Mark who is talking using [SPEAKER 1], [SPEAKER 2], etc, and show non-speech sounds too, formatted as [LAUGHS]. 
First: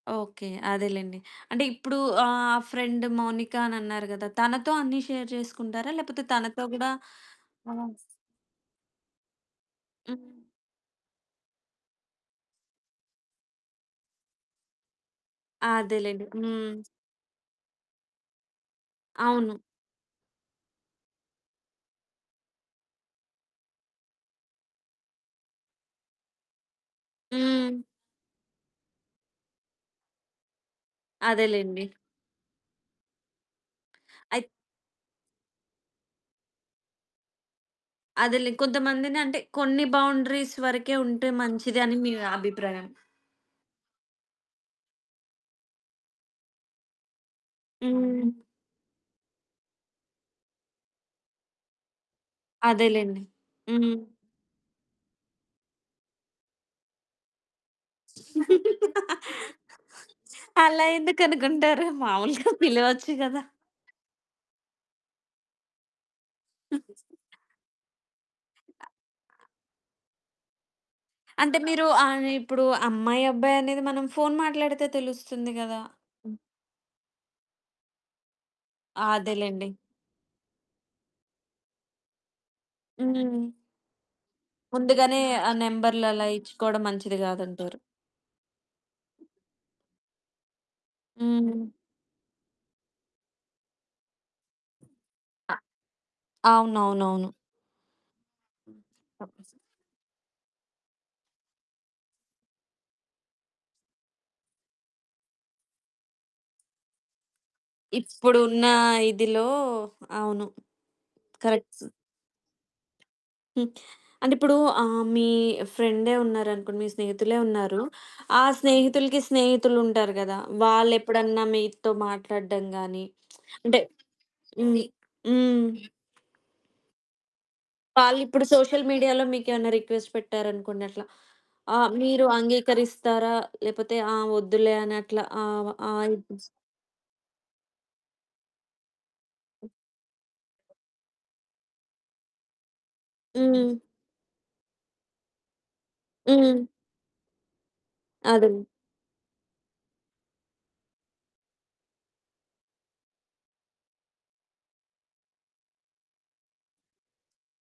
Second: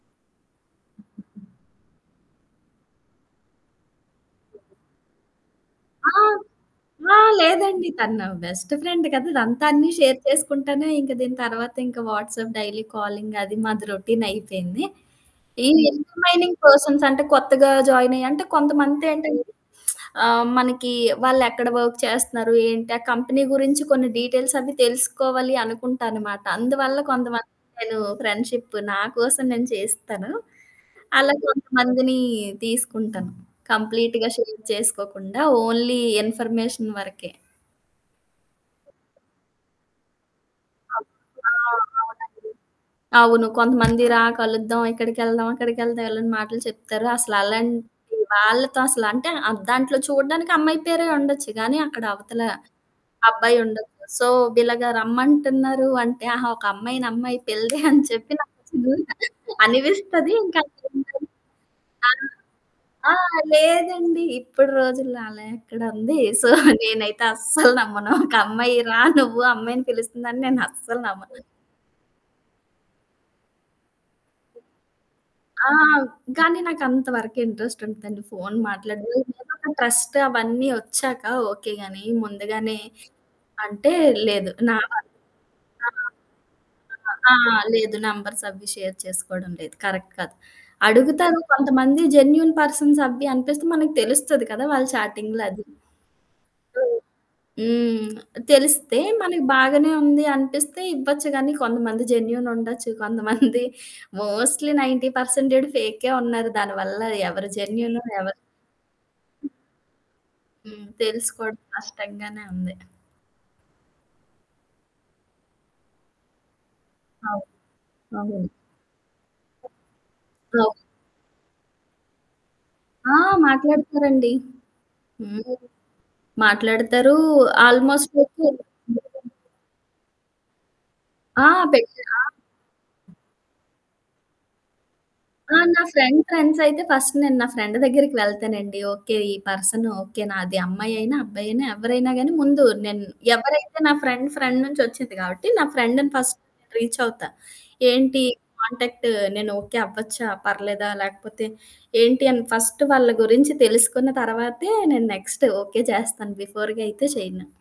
[SPEAKER 1] Okay. అదేలెండి. అంటే ఇప్పుడు ఆహ్, ఫ్రెండ్ మౌనిక అనన్నారు కదా! తనతో అన్నీ షేర్ చేసుకుంటారా?
[SPEAKER 2] ఆ!
[SPEAKER 1] లేకపోతే తనతో గూడా
[SPEAKER 2] ఆ!
[SPEAKER 1] ఆ!
[SPEAKER 2] లేదండీ. తను నా బెస్ట్ ఫ్రెండ్ కదా! అదంతా అన్నీ షేర్
[SPEAKER 1] హ్మ్.
[SPEAKER 2] చేసుకుంటానే, ఇంక దీని తర్వాతింక వాట్సాప్ డైలీ కాలింగ్ అది, మాది రొటీన్ అయిపోయింది. ఈ
[SPEAKER 1] అదేలెండి.
[SPEAKER 2] ఇంటర్మైనింగ్
[SPEAKER 1] హ్మ్.
[SPEAKER 2] పర్సన్స్ అంటే కొత్తగా జాయినయ్యి అంటే కొంతమందేంటంటే
[SPEAKER 1] అవును.
[SPEAKER 2] [SMACKS LIPS] ఆహ్, మనకి వాళ్ళెక్కడ వర్క్ చేస్తున్నారు, ఏంటి? ఆ కంపెనీ గురించి కొన్ని డీటెయిల్స్ అవి తెలుసుకోవాలి అనుకుంటనమాట. అందువల్ల కొంతమంది
[SPEAKER 1] హ్మ్.
[SPEAKER 2] నేను ఫ్రెండ్షిప్ నా కోసం నేను చేస్తాను. అలా
[SPEAKER 1] అదేలెండి.
[SPEAKER 2] కొంతమందిని తీసుకుంటాను. కంప్లీట్‌గా
[SPEAKER 1] అయిత్
[SPEAKER 2] షేర్ చేసుకోకుండా, ఓన్లీ ఇన్ఫర్మేషన్ వరకే.
[SPEAKER 1] అదేలే. కొంతమందిని అంటే కొన్ని బౌండరీస్
[SPEAKER 2] ఆ!
[SPEAKER 1] వరకే ఉంటే
[SPEAKER 2] ఆ!
[SPEAKER 1] మంచిది, అని మీ
[SPEAKER 2] అవునండి.
[SPEAKER 1] అభిప్రాయం.
[SPEAKER 2] అవును. కొంతమంది రా కలుద్దాం. ఇక్కడికెళ్దాం, అక్కడికెళ్దాం ఎళ్ళని మాటలు చెప్తారు. అసలలాంటి
[SPEAKER 1] హ్మ్.
[SPEAKER 2] వాళ్ళతో అసలంటే ఆహ్, దాంట్లో చూడడానికి అమ్మాయి పేరే ఉండొచ్చు. కానీ అక్కడ అవతల
[SPEAKER 1] అదేలెండి. హ్మ్.
[SPEAKER 2] అబ్బాయుండొచ్చు. సో, ఇలాగ రమ్మంటున్నారు అంటే ఆహా! ఒక అమ్మాయి నమ్మాయి పిల్డే అని [CHUCKLES] చెప్పి [UNINTELLIGIBLE] నా
[SPEAKER 1] [LAUGHS]
[SPEAKER 2] అనిపిస్తది. ఇంక
[SPEAKER 1] అలా
[SPEAKER 2] [UNINTELLIGIBLE]
[SPEAKER 1] ఎందుకనుకుంటారు
[SPEAKER 2] ఆ!
[SPEAKER 1] మామూలుగా [CHUCKLES] పిలవచ్చు
[SPEAKER 2] ఆ!
[SPEAKER 1] కదా!
[SPEAKER 2] లేదండి. ఇప్పడు రోజుల్లో అలా ఎక్కడుంది. సో, నేనైతే అస్సలు నమ్మను. ఒక అమ్మాయి రా నువ్వు అమ్మాయిని పిలుస్తుందని నేను అస్సలు నమ్మను.
[SPEAKER 1] అంటే మీరు ఆహ్, ఇప్పుడు అమ్మాయి, అబ్బాయి అనేది మనం ఫోన్ మాట్లాడితే తెలుస్తుంది
[SPEAKER 2] ఆ!
[SPEAKER 1] కదా! హ్మ్.
[SPEAKER 2] కానీ నాకు అంత వరకు ఇంట్రెస్ట్ ఉంటుదండి. ఫోను మాట్లాడడం, ఏదో
[SPEAKER 1] అదేలెండి.
[SPEAKER 2] ఒక ట్రస్ట్ అవన్నీ ఒచ్చాక ఓకే గానీ, ముందుగానే
[SPEAKER 1] హ్మ్.
[SPEAKER 2] అంటే లేదు. నా వల్ల
[SPEAKER 1] ముందుగానే ఆ నంబరులలా ఇచ్చుకోడం
[SPEAKER 2] నా
[SPEAKER 1] మంచిది
[SPEAKER 2] ఆ! ఆ! ఆ!
[SPEAKER 1] గాదంటారు.
[SPEAKER 2] లేదు. నంబర్స్ అవి షేర్ చేసుకోవడం లేదు. కరెక్ట్ కాదు. అడుగుతారు.
[SPEAKER 1] హ్మ్.
[SPEAKER 2] కొంతమంది జెన్యూన్ పర్సన్స్ అవ్వి అనిపిస్తే మనకు తెలుస్తది కదా! వాళ్ళ చాటింగ్‌లో అది. హ్మ్.
[SPEAKER 1] అవునవునవును.
[SPEAKER 2] హ్మ్. తెలిస్తే మనకి
[SPEAKER 1] [UNINTELLIGIBLE]
[SPEAKER 2] బాగానే ఉంది అనిపిస్తే ఇవ్వచ్చు కానీ, కొంతమంది జెన్యూన్ ఉండొచ్చు. [CHUCKLES] కొంతమంది మోస్ట్‌లీ 90% పర్సెంటేడ్ ఫేకే ఉన్నారు దానివల్ల. ఎవరు జెన్యూనొ? ఎవరు
[SPEAKER 1] ఇప్పుడున్న ఇదిలో అవును.
[SPEAKER 2] హ్మ్. తెలుసుకోవడం
[SPEAKER 1] కరెక్ట్.
[SPEAKER 2] కష్టంగానే ఉంది.
[SPEAKER 1] హ్మ్. అంటే ఇప్పుడు ఆహ్, మీ ఫ్రెండే ఉన్నారనుకోండి, మీ స్నేహితులే
[SPEAKER 2] అవును.
[SPEAKER 1] ఉన్నారు. ఆ
[SPEAKER 2] అవును.
[SPEAKER 1] స్నేహితులుకి స్నేహితులుంటారు గదా!
[SPEAKER 2] అవును.
[SPEAKER 1] వాళ్ళెప్పుడన్నా మీతో మాట్లాడడం గాని,
[SPEAKER 2] ఆ!
[SPEAKER 1] [SMACKS LIPS] అంటే
[SPEAKER 2] మాట్లాడతారండి.
[SPEAKER 1] హ్మ్.
[SPEAKER 2] హ్మ్.
[SPEAKER 1] హ్మ్.
[SPEAKER 2] మాట్లాడతారు. ఆల్మోస్ట్
[SPEAKER 1] వాళ్ళిప్పుడు సోషల్ మీడియాలో
[SPEAKER 2] [UNINTELLIGIBLE]
[SPEAKER 1] మీకేమన్నా రిక్వెస్ట్ పెట్టారనుకోండి అట్లా?
[SPEAKER 2] ఆ!
[SPEAKER 1] ఆహ్, మీరు
[SPEAKER 2] [UNINTELLIGIBLE]
[SPEAKER 1] అంగీకరిస్తారా? లేపోతే ఆ! వద్దులే అనట్లా
[SPEAKER 2] ఆ!
[SPEAKER 1] ఆవ
[SPEAKER 2] నా
[SPEAKER 1] ఆహ్,
[SPEAKER 2] ఫ్రెండ్
[SPEAKER 1] ఇస్
[SPEAKER 2] ఫ్రెండ్స్ అయితే ఫస్ట్ నేను నా ఫ్రెండు దగ్గరికి వెళ్తానండి. ఓకే. ఈ పర్సన్ ఓకే. నాది అమ్మాయైనా, అబ్బాయైనా ఎవరైనా గాని ముందు నేను
[SPEAKER 1] హ్మ్.
[SPEAKER 2] ఎవరైతే నా ఫ్రెండ్ ఫ్రెండ్ నుంచొచ్చింది కాబట్టి, నా ఫ్రెండ్‌ని ఫస్ట్
[SPEAKER 1] హ్మ్.
[SPEAKER 2] రీచ్ అవుతా. ఏంటి
[SPEAKER 1] అదండి.
[SPEAKER 2] కాంటాక్టు నేను ఓకే అవ్వచ్చా? పర్లేదా? లేకపోతే ఏంటి అని ఫస్ట్ వాళ్ళ గురించి తెలుసుకున్న తర్వాతే, నేను నెక్స్ట్ ఓకే చేస్తాను. బిఫోర్‌గా అయితే చేయను.